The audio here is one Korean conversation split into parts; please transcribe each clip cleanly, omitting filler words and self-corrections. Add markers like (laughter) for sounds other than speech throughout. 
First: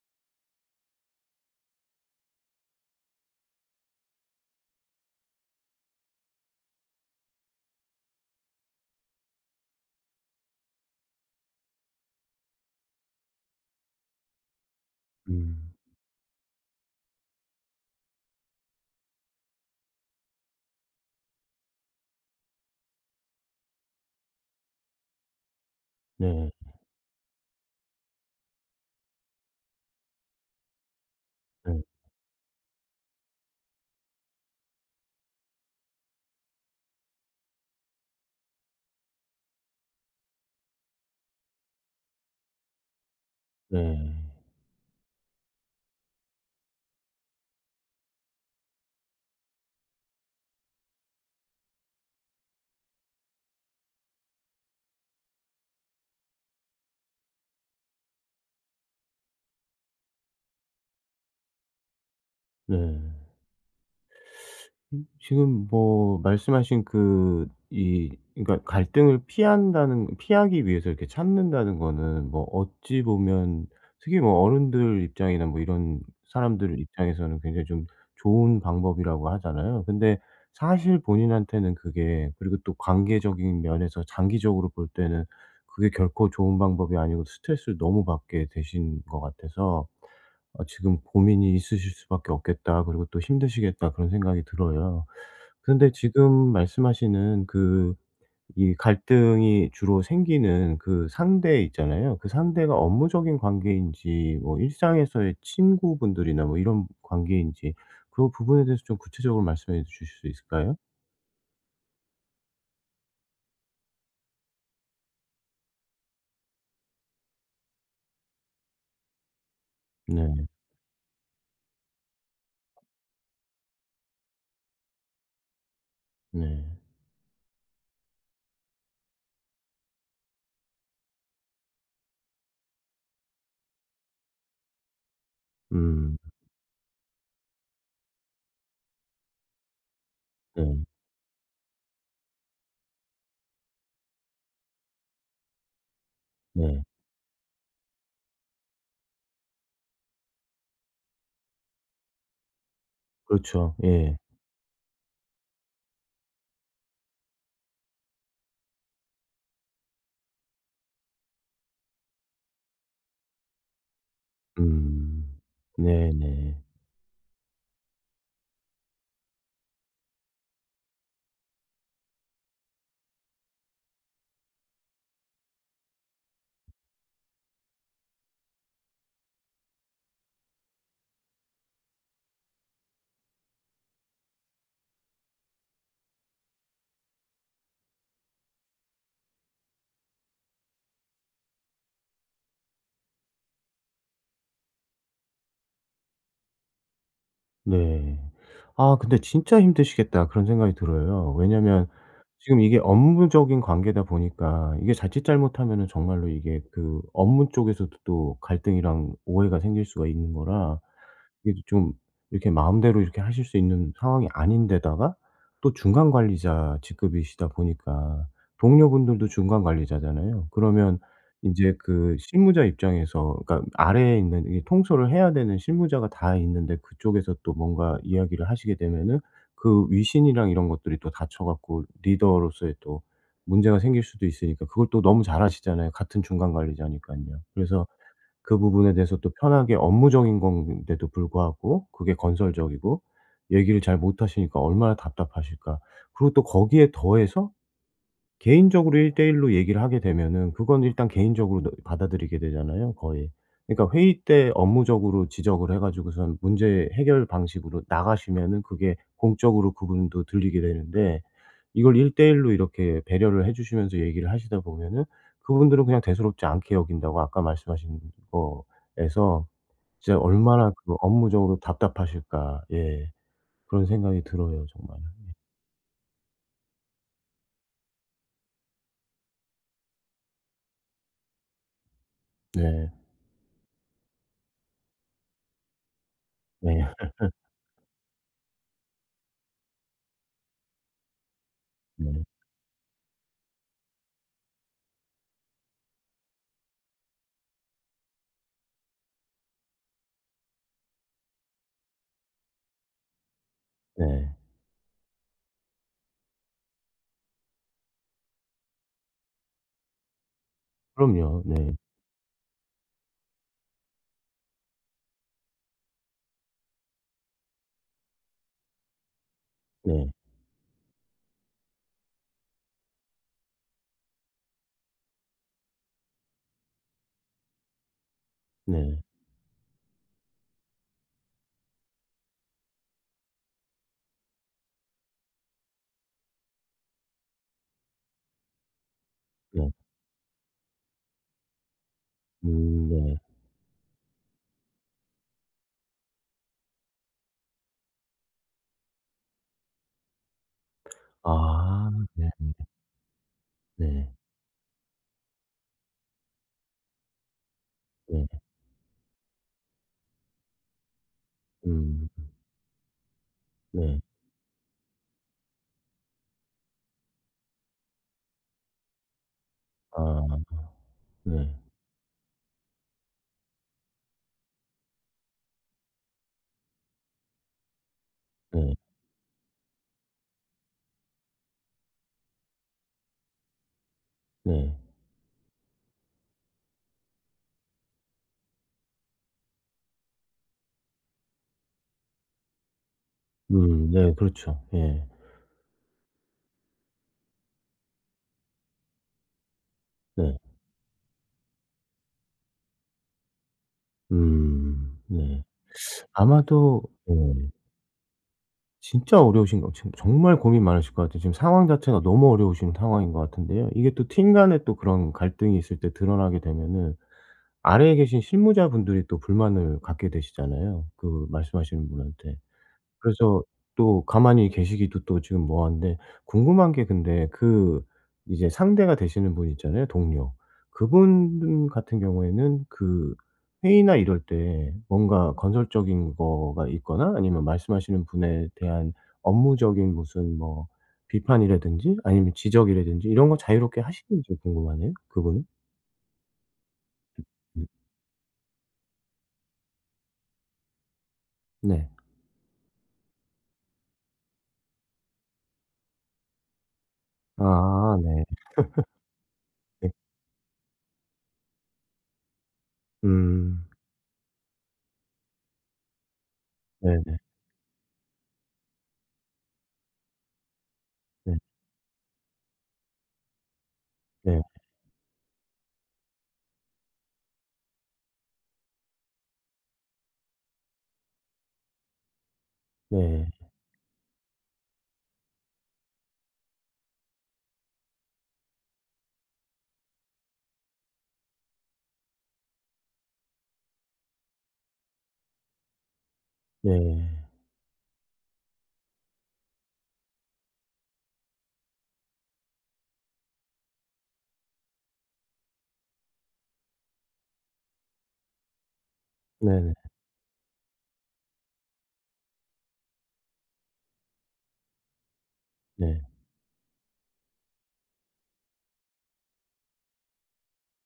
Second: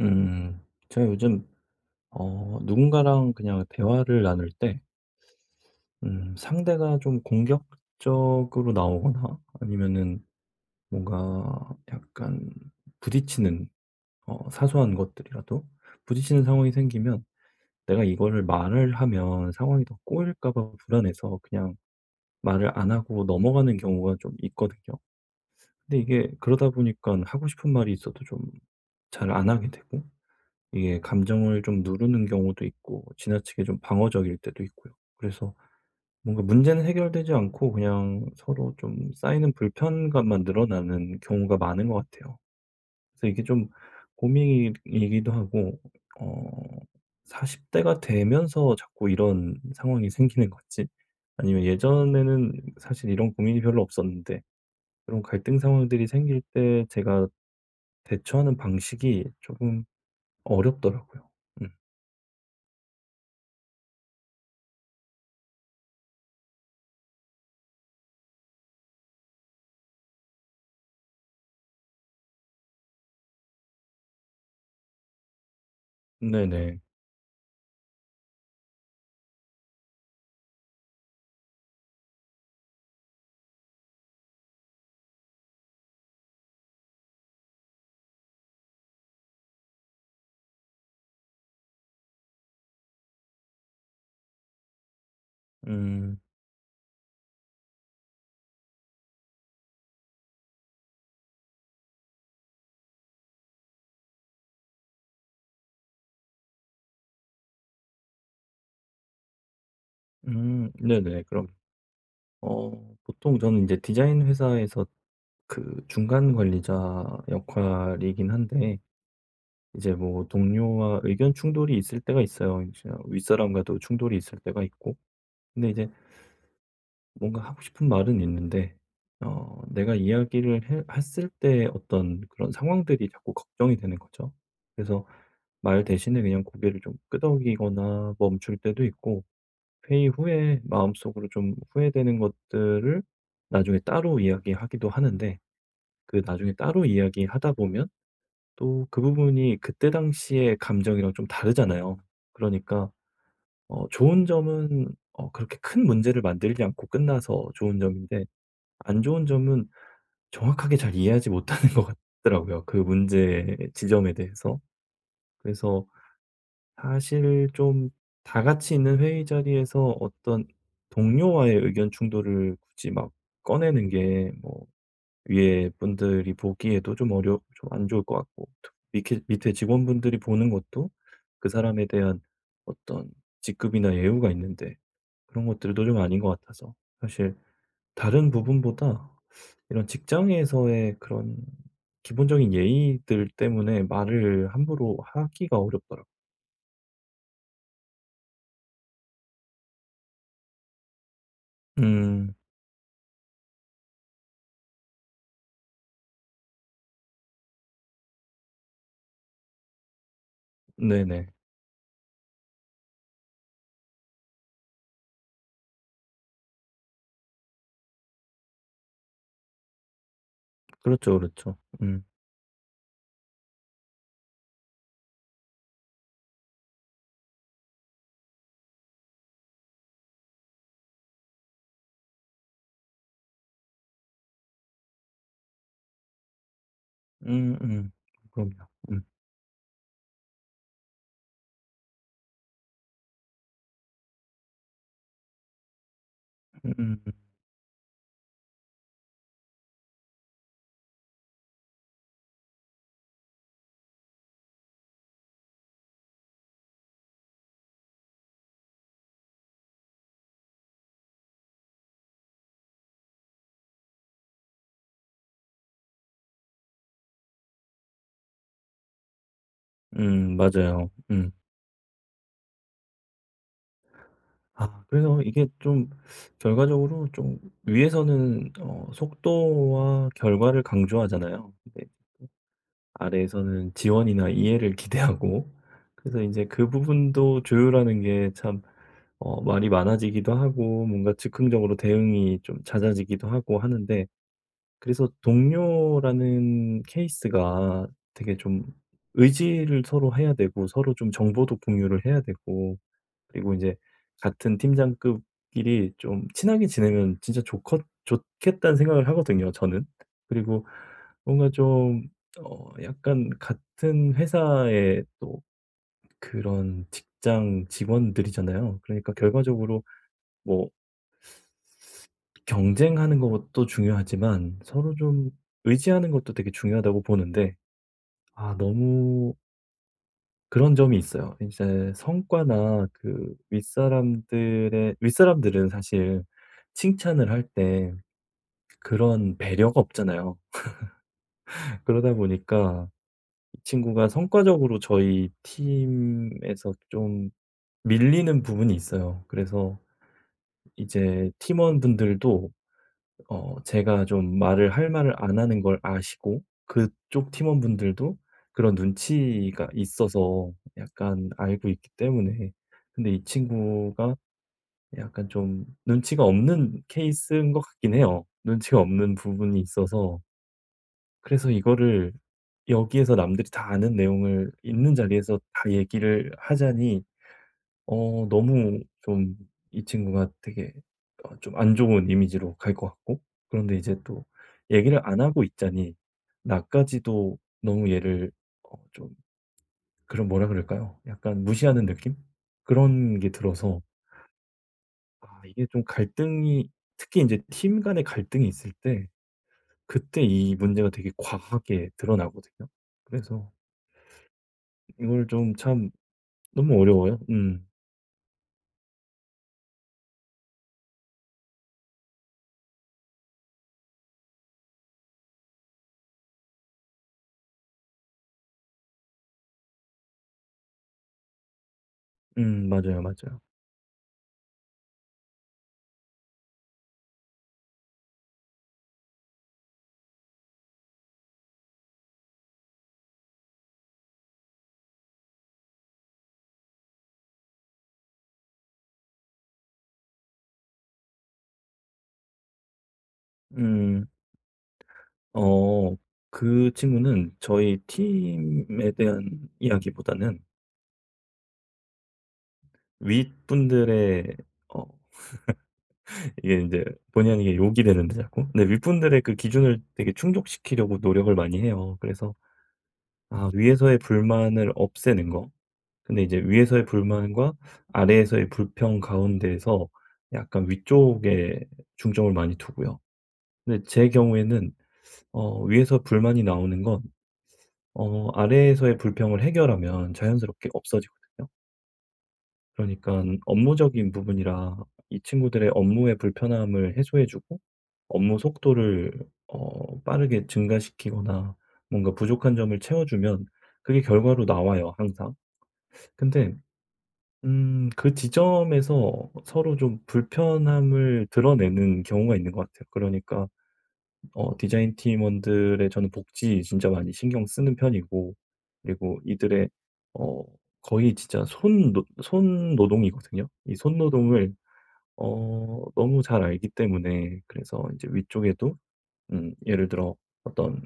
음. 제가 요즘 누군가랑 그냥 대화를 나눌 때 상대가 좀 공격적으로 나오거나 아니면은 뭔가 약간 부딪히는 사소한 것들이라도 음. 부딪히는 상황이 생기면, 내가 이거를 말을 하면 상황이 더 꼬일까 봐 불안해서 그냥 말을 안 하고 넘어가는 경우가 좀 있거든요. 근데 이게 네. 그러다 보니까 하고 싶은 말이 있어도 좀 잘 안 하게 되고, 이게 감정을 좀 네. 누르는 경우도 있고 지나치게 좀 방어적일 때도 있고요. 그래서 뭔가 문제는 해결되지 않고 그냥 서로 좀 쌓이는 불편감만 늘어나는 경우가 많은 것 같아요. 그래서 이게 좀 네. 고민이기도 하고, 어 40대 대가 되면서 자꾸 이런 상황이 생기는 건지, 아니면 예전에는 사실 이런 고민이 별로 없었는데, 그런 갈등 상황들이 생길 때 제가 대처하는 방식이 조금 어렵더라고요. 음. 네. 지금 뭐 말씀하신 그 이 그러니까 갈등을 피한다는 피하기 위해서 이렇게 참는다는 거는 뭐 어찌 보면 특히 뭐 어른들 입장이나 뭐 이런 사람들 네네. 입장에서는 굉장히 좀 좋은 방법이라고 하잖아요. 근데 사실 본인한테는 그게, 그리고 또 관계적인 면에서 장기적으로 볼 때는 그게 결코 좋은 방법이 아니고 스트레스를 너무 받게 되신 것 같아서 아 지금 '고민이 있으실 수밖에 없겠다. 그리고 또 힘드시겠다.' 그런 생각이 들어요. 근데 음. 지금 말씀하시는 이 갈등이 주로 생기는 그 상대 있잖아요. 그 상대가 업무적인 관계인지 뭐 일상에서의 친구분들이나 뭐 이런 관계인지 그 부분에 대해서 좀 구체적으로 말씀해 주실 수 있을까요? 네네. 그럼 보통 저는 이제 디자인 회사에서 그 중간 관리자 역할이긴 한데, 이제 뭐 네. 동료와 의견 충돌이 있을 때가 있어요. 이제 윗사람과도 충돌이 있을 때가 있고. 근데 이제 네. 뭔가 하고 싶은 말은 있는데, 내가 이야기를 해 했을 때 어떤 그런 상황들이 자꾸 걱정이 되는 거죠. 그래서 말 음. 대신에 그냥 고개를 좀 끄덕이거나 멈출 때도 있고, 회의 후에 네. 마음속으로 좀 후회되는 것들을 나중에 따로 이야기하기도 하는데, 그 나중에 네. 따로 이야기하다 보면 또 그 부분이 그때 당시의 감정이랑 좀 다르잖아요. 그러니까 그렇죠. 예. 좋은 점은, 그렇게 큰 문제를 만들지 않고 끝나서 좋은 점인데, 안 좋은 점은 정확하게 잘 이해하지 못하는 (laughs) 것 같더라고요, 그 문제 지점에 대해서. 음. 그래서 네네. 사실 좀, 다 같이 있는 회의 자리에서 어떤 동료와의 의견 충돌을 굳이 막 꺼내는 게 뭐 위에 분들이 보기에도 좀 어려 좀 안 좋을 것 같고, 또 밑에 직원분들이 보는 것도, 그 사람에 대한 어떤 직급이나 예우가 있는데 그런 것들도 좀 아닌 것 같아서, 사실 다른 부분보다 이런 직장에서의 그런 기본적인 예의들 때문에 말을 함부로 하기가 어렵더라고요. 네. 아 근데 진짜 힘드시겠다 그런 생각이 들어요. 왜냐면 음. 지금 이게 업무적인 관계다 보니까 이게 자칫 잘못하면은 정말로 이게 그 업무 쪽에서도 또 갈등이랑 오해가 생길 수가 있는 거라 네네. 이게 좀 이렇게 마음대로 이렇게 하실 수 있는 상황이 아닌데다가 또 중간 관리자 직급이시다 보니까 동료분들도 중간 관리자잖아요. 그러면 그렇죠, 그렇죠. 인제 음. 그 실무자 입장에서, 그러니까 아래에 있는 이 통솔을 해야 되는 실무자가 다 있는데 그쪽에서 또 뭔가 이야기를 하시게 되면은 그 위신이랑 이런 것들이 또 닫혀 갖고 리더로서의 또 문제가 생길 수도 있으니까 그걸 또 너무 잘 아시잖아요, 같은 중간 관리자니깐요. 그래서 음음. 그럼요. 그 부분에 음. 대해서 또 편하게 업무적인 건데도 불구하고 그게 건설적이고 얘기를 잘 못 하시니까 얼마나 답답하실까. 그리고 또 음음. 거기에 더해서 개인적으로 일대일로 얘기를 하게 되면은 그건 일단 개인적으로 너 받아들이게 되잖아요, 거의. 그러니까 회의 때 업무적으로 지적을 해 가지고선 문제 해결 방식으로 나가시면은 그게 공적으로 그분도 들리게 되는데 이걸 일대일로 이렇게 배려를 해 주시면서 얘기를 하시다 보면은 그분들은 그냥 대수롭지 않게 여긴다고 아까 말씀하신 거에서 진짜 얼마나 맞아요. 그 음. 업무적으로 답답하실까. 예. 그런 생각이 들어요, 아, 정말. 그래서 이게 좀 결과적으로 좀, 위에서는 속도와 결과를 강조하잖아요. 근데 예. 네. 아래에서는 지원이나 이해를 (laughs) 기대하고, 그래서 이제 그 네. 부분도 조율하는 게 참 말이 많아지기도 하고 뭔가 즉흥적으로 네. 대응이 좀 잦아지기도 하고 하는데, 그래서 동료라는 케이스가 되게 좀 의지를 서로 해야 되고 서로 좀 정보도 공유를 해야 되고, 그리고 이제 네. 같은 팀장급끼리 좀 친하게 지내면 진짜 좋컷 좋겠다는 생각을 하거든요 저는. 그리고 그럼요. 뭔가 네. 좀 약간 같은 회사의 또 그런 직장 직원들이잖아요. 그러니까 결과적으로 네. 뭐 경쟁하는 것도 중요하지만 서로 좀 의지하는 것도 되게 중요하다고 보는데, 아 네. 너무 그런 점이 있어요. 이제 성과나 그 윗사람들의 윗사람들은 사실 칭찬을 할 때 그런 네. 배려가 없잖아요. 그러다 보니까 네. 이 친구가 성과적으로 저희 팀에서 좀 밀리는 부분이 있어요. 그래서 이제 아 네. 팀원분들도 제가 네. 좀 말을 안 하는 걸 아시고, 그쪽 팀원분들도 네. 그런 눈치가 있어서 약간 알고 있기 음 때문에, 근데 이 네. 친구가 약간 좀 눈치가 없는 케이스인 것 같긴 해요. 눈치가 없는 부분이 있어서 아 네. 그래서 이거를 여기에서 남들이 다 아는 내용을 있는 자리에서 다 얘기를 하자니 네. 너무 좀 이 친구가 되게 좀 안 좋은 이미지로 갈 것 같고, 그런데 이제 또 네. 얘기를 안 하고 있자니 나까지도 너무 얘를 좀 그런, 뭐라 그럴까요? 약간 무시하는 느낌? 그런 게 들어서, 네. 그렇죠. 예. 아 이게 좀 갈등이 특히 이제 팀 간의 갈등이 있을 때, 그때 네. 이 문제가 되게 과하게 드러나거든요. 그래서 이걸 네. 좀 참 너무 아마도 네. 어려워요. 음. 진짜 어려우신 거 지금 정말 고민 많으실 것 같아요. 지금 상황 자체가 너무 어려우신 상황인 것 같은데요. 이게 또 팀 간에 또 그런 갈등이 있을 때 드러나게 되면은 아래에 계신 실무자분들이 또 불만을 갖게 되시잖아요, 그 말씀하시는 분한테. 맞아요, 맞아요. 그래서 또 가만히 계시기도 또 지금 뭐한데 궁금한 게, 근데 이제 상대가 되시는 분 있잖아요, 동료. 그분 같은 경우에는 그 회의나 이럴 때 뭔가 건설적인 거가 있거나 아니면 말씀하시는 분에 대한 업무적인 무슨 뭐 비판이라든지 아니면 지적이라든지 이런 거 자유롭게 음. 하시는지 궁금하네요, 그분은? 어 그 친구는 음. 저희 팀에 대한 이야기보다는 네. 윗분들의 어 이게 이제, 본의 아니게 욕이 아 되는데 네. 자꾸. 근데 윗분들의 그 기준을 네. 되게 충족시키려고 노력을 많이 해요. 그래서 아 음. 위에서의 불만을 없애는 거. 근데 이제 위에서의 네네. 불만과 아래에서의 불평 가운데에서 약간 네. 위쪽에 중점을 많이 두고요. 근데 제 네. 경우에는 위에서 불만이 나오는 건, 아래에서의 불평을 해결하면 자연스럽게 없어지거든요. 그러니까 네. 업무적인 부분이라 이 친구들의 업무의 불편함을 해소해 주고, 업무 속도를 빠르게 증가시키거나 뭔가 부족한 점을 채워 주면 그게 결과로 나와요, 항상. 근데 네. 그 지점에서 서로 좀 불편함을 드러내는 경우가 있는 것 같아요. 그러니까 디자인 팀원들의, 저는 복지 진짜 많이 신경 쓰는 편이고, 그리고 이들의 네네. 어 거의 진짜 손 노 손노동이거든요. 이 손노동을 네. 너무 잘 알기 때문에, 그래서 이제 위쪽에도 예를 들어 어떤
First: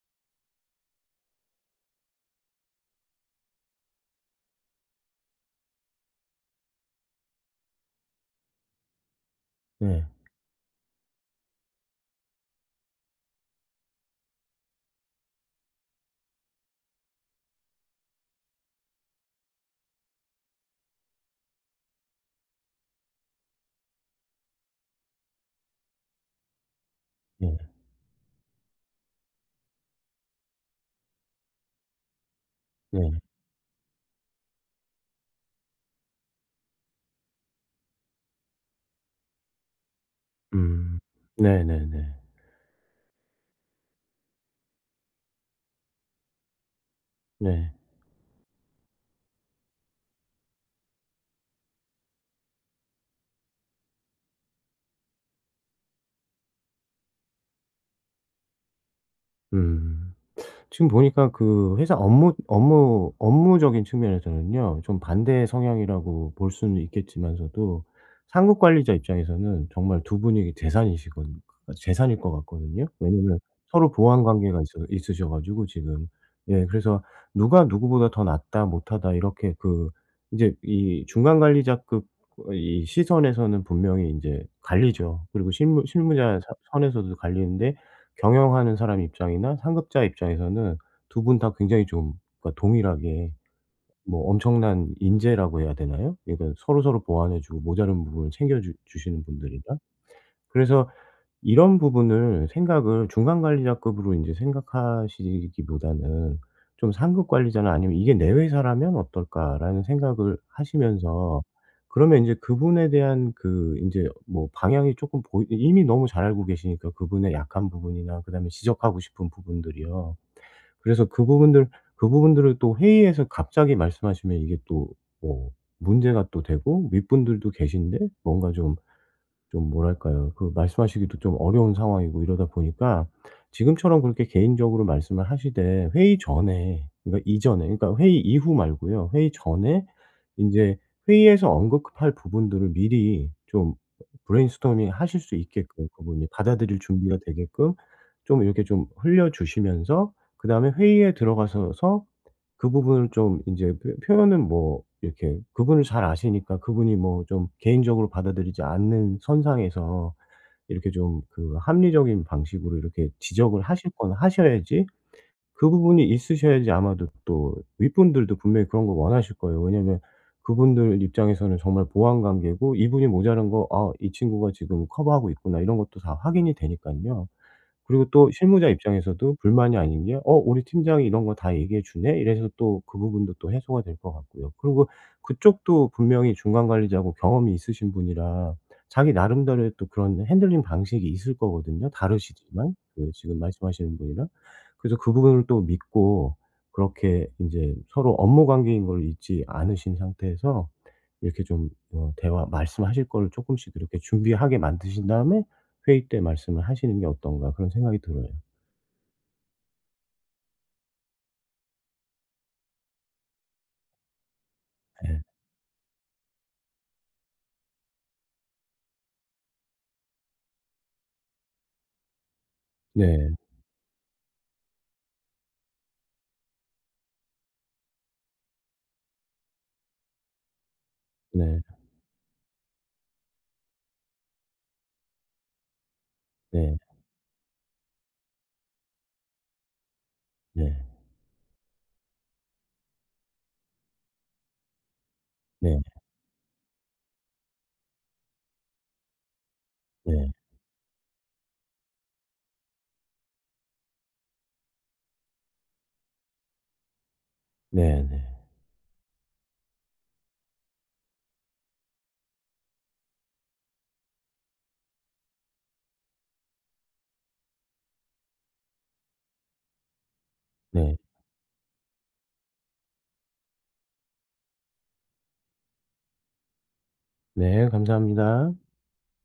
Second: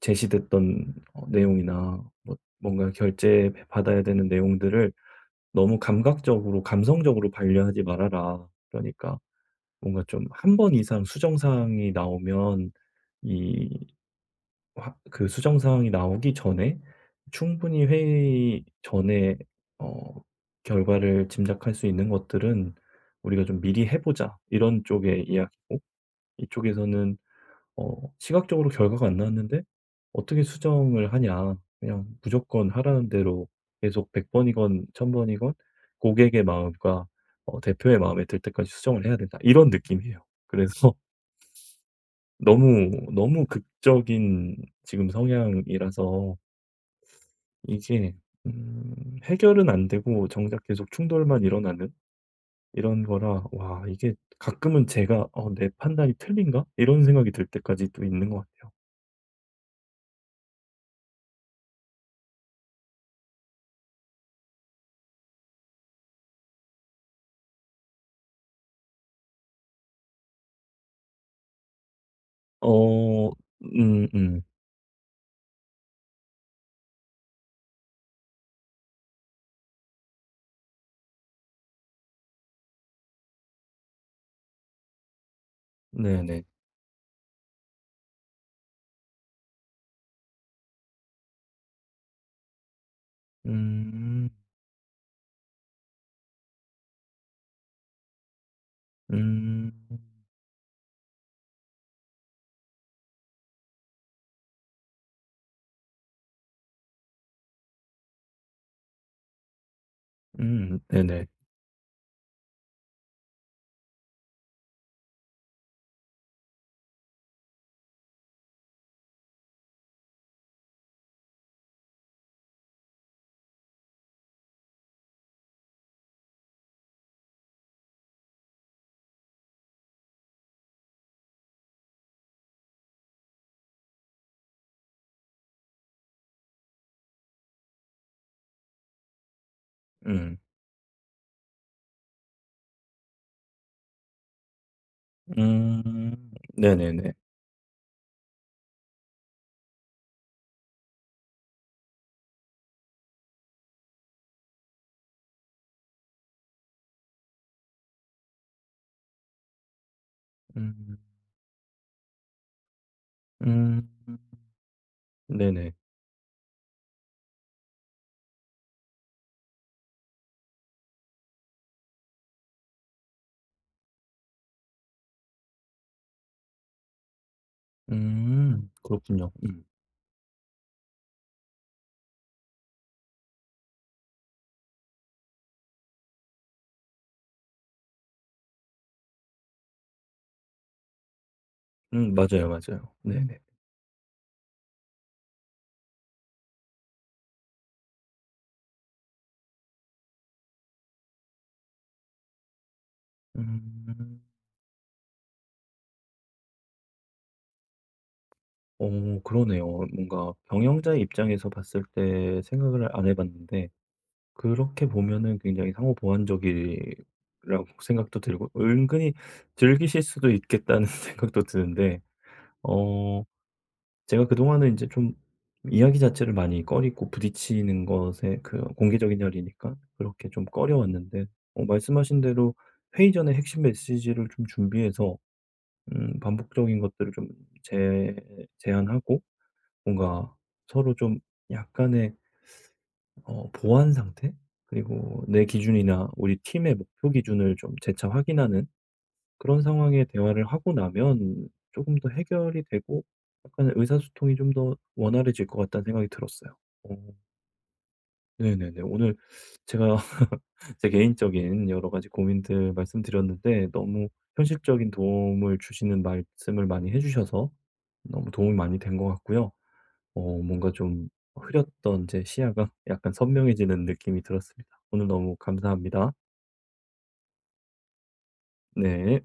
제시됐던 내용이나 뭐 뭔가 결제 받아야 되는 내용들을, "너무 감각적으로 감성적으로 반려하지 말아라." 그러니까 뭔가 네. 좀 한 번 이상 수정 사항이 나오면 이 그 수정 사항이 나오기 전에 충분히 회의 전에 어 결과를 짐작할 수 있는 것들은 "우리가 좀 미리 해 보자." 이런 쪽의 이야기고, 이쪽에서는 네. "시각적으로 결과가 안 나왔는데 어떻게 수정을 하냐. 그냥 무조건 하라는 네. 대로 계속 백 번이건 천 번이건 고객의 마음과 대표의 마음에 들 때까지 수정을 해야 된다." 이런 느낌이에요. 그래서 음. 네네네. (laughs) 너무, 너무 극적인 지금 성향이라서, 네. 이게 음 해결은 안 되고 정작 계속 충돌만 일어나는 이런 거라, 와 이게 가끔은 제가 내 판단이 틀린가?' 이런 생각이 들 때까지 또 있는 것 같아요. 음. 지금 보니까 그 회사 업무적인 측면에서는요, 좀 반대 성향이라고 볼 수는 있겠지만서도 상급 관리자 입장에서는 정말 두 분이 재산이시건 재산일 것 같거든요. 어 왜냐면 서로 보완 음음. 관계가 있어 있으셔 가지고 지금. 예, 그래서 누가 누구보다 더 낫다 못하다 이렇게 그 이제 이 중간 관리자급, 이 시선에서는 분명히 이제 갈리죠. 그리고 실무자 네네. 선 선에서도 갈리는데 경영하는 사람 입장이나 상급자 입장에서는 두 분 다 굉장히 좀, 그러니까 동일하게 뭐 음. 엄청난 인재라고 해야 되나요? 그러니까 서로서로 보완해 주고 모자른 부분을 챙겨 주 주시는 분들이라. 음. 그래서 이런 부분을 생각을 중간 관리자급으로 인제 생각하시기보다는 좀 '상급 관리자나 아니면 이게 내 회사라면 어떨까?'라는 생각을 네네. 하시면서 그러면 인제 그분에 대한 그 인제 뭐 방향이 쪼끔 보이 이미 너무 잘 알고 계시니까 그분의 약한 부분이나 그다음에 지적하고 싶은 부분들이요. 그래서 그 부분들 그 부분들을 또 회의에서 갑자기 말씀하시면 이게 또 뭐 문제가 또 되고 윗분들도 계신데 뭔가 좀, 뭐랄까요. 그 말씀하시기도 좀 어려운 상황이고 이러다 보니까 지금처럼 그렇게 개인적으로 말씀을 하시되 회의 전에, 그러니까 이전에, 그러니까 회의 이후 말고요. 회의 전에 음. 인제 회의에서 언급할 부분들을 미리 좀 브레인스토밍 하실 수 있게끔, 음. 그분이 받아들일 네네네. 준비가 되게끔 좀 이렇게 좀 흘려 주시면서 그다음에 회의에 들어가셔서 그 부분을 좀 인제 표 표현은 뭐 이렇게 그분을 잘 아시니까 그분이 뭐 좀 개인적으로 받아들이지 않는 선상에서 이렇게 음. 좀 그 합리적인 방식으로 이렇게 지적을 음. 하실 건 하셔야지, 그 네네. 부분이 있으셔야지 아마도 또 윗분들도 분명히 그런 걸 원하실 거예요. 왜냐면 그분들 입장에서는 정말 보완 관계고 이분이 모자란 거 '아 이 친구가 지금 커버하고 있구나.' 이런 것도 다 확인이 되니깐요. 그리고 또 실무자 음. 그렇군요. 입장에서도 음. 불만이 아닌 게 '어 우리 팀장이 이런 거 다 얘기해 주네.' 이래서 또 그 부분도 또 해소가 될 것 같고요. 그리고 그쪽도 분명히 중간 관리자고 경험이 있으신 분이라 자기 나름대로의 또 그런 핸들링 방식이 있을 거거든요, 맞아요, 다르시지만 맞아요. 그 지금 네네. 말씀하시는 분이랑. 그래서 그 부분을 또 믿고 그렇게 인제 서로 업무 관계인 걸 잊지 않으신 상태에서 이렇게 좀 대화 말씀하실 거를 쪼끔씩 이렇게 음. 준비하게 만드신 다음에 회의 때 말씀을 하시는 게 어떤가 그런 생각이 들어요. 어 그러네요. 뭔가 경영자의 입장에서 봤을 때 생각을 안 해 봤는데, 그렇게 예. 보면은 굉장히 상호 보완적이라고 (laughs) 생각도 들고 은근히 즐기실 수도 있겠다는 (laughs) 생각도 드는데, 어 네. 제가 그동안은 이제 좀 이야기 자체를 많이 꺼리고 부딪히는 것에, 그 공개적인 자리니까 그렇게 좀 꺼려 왔는데, 네. 말씀하신 대로 회의 전에 핵심 메시지를 좀 준비해서 네. 반복적인 것들을 좀 제 제안하고, 뭔가 네. 서로 좀 약간의 보완 상태? 그리고 내 네. 기준이나 우리 팀의 목표 기준을 좀 재차 확인하는 그런 상황의 네. 대화를 하고 나면 조금 더 해결이 되고 약간의 의사소통이 좀 더 원활해질 것 같다는 생각이 들었어요. 어 네네. 네. 네네네. 오늘 제가 (laughs) 제 개인적인 여러 가지 고민들 말씀드렸는데, 너무 현실적인 도움을 주시는 말씀을 많이 해 주셔서 너무 도움이 많이 된 것 같고요. 뭔가 네. 좀 흐렸던 제 시야가 (laughs) 약간 선명해지는 느낌이 들었습니다. 오늘 너무 감사합니다. 네. 감사합니다. 네.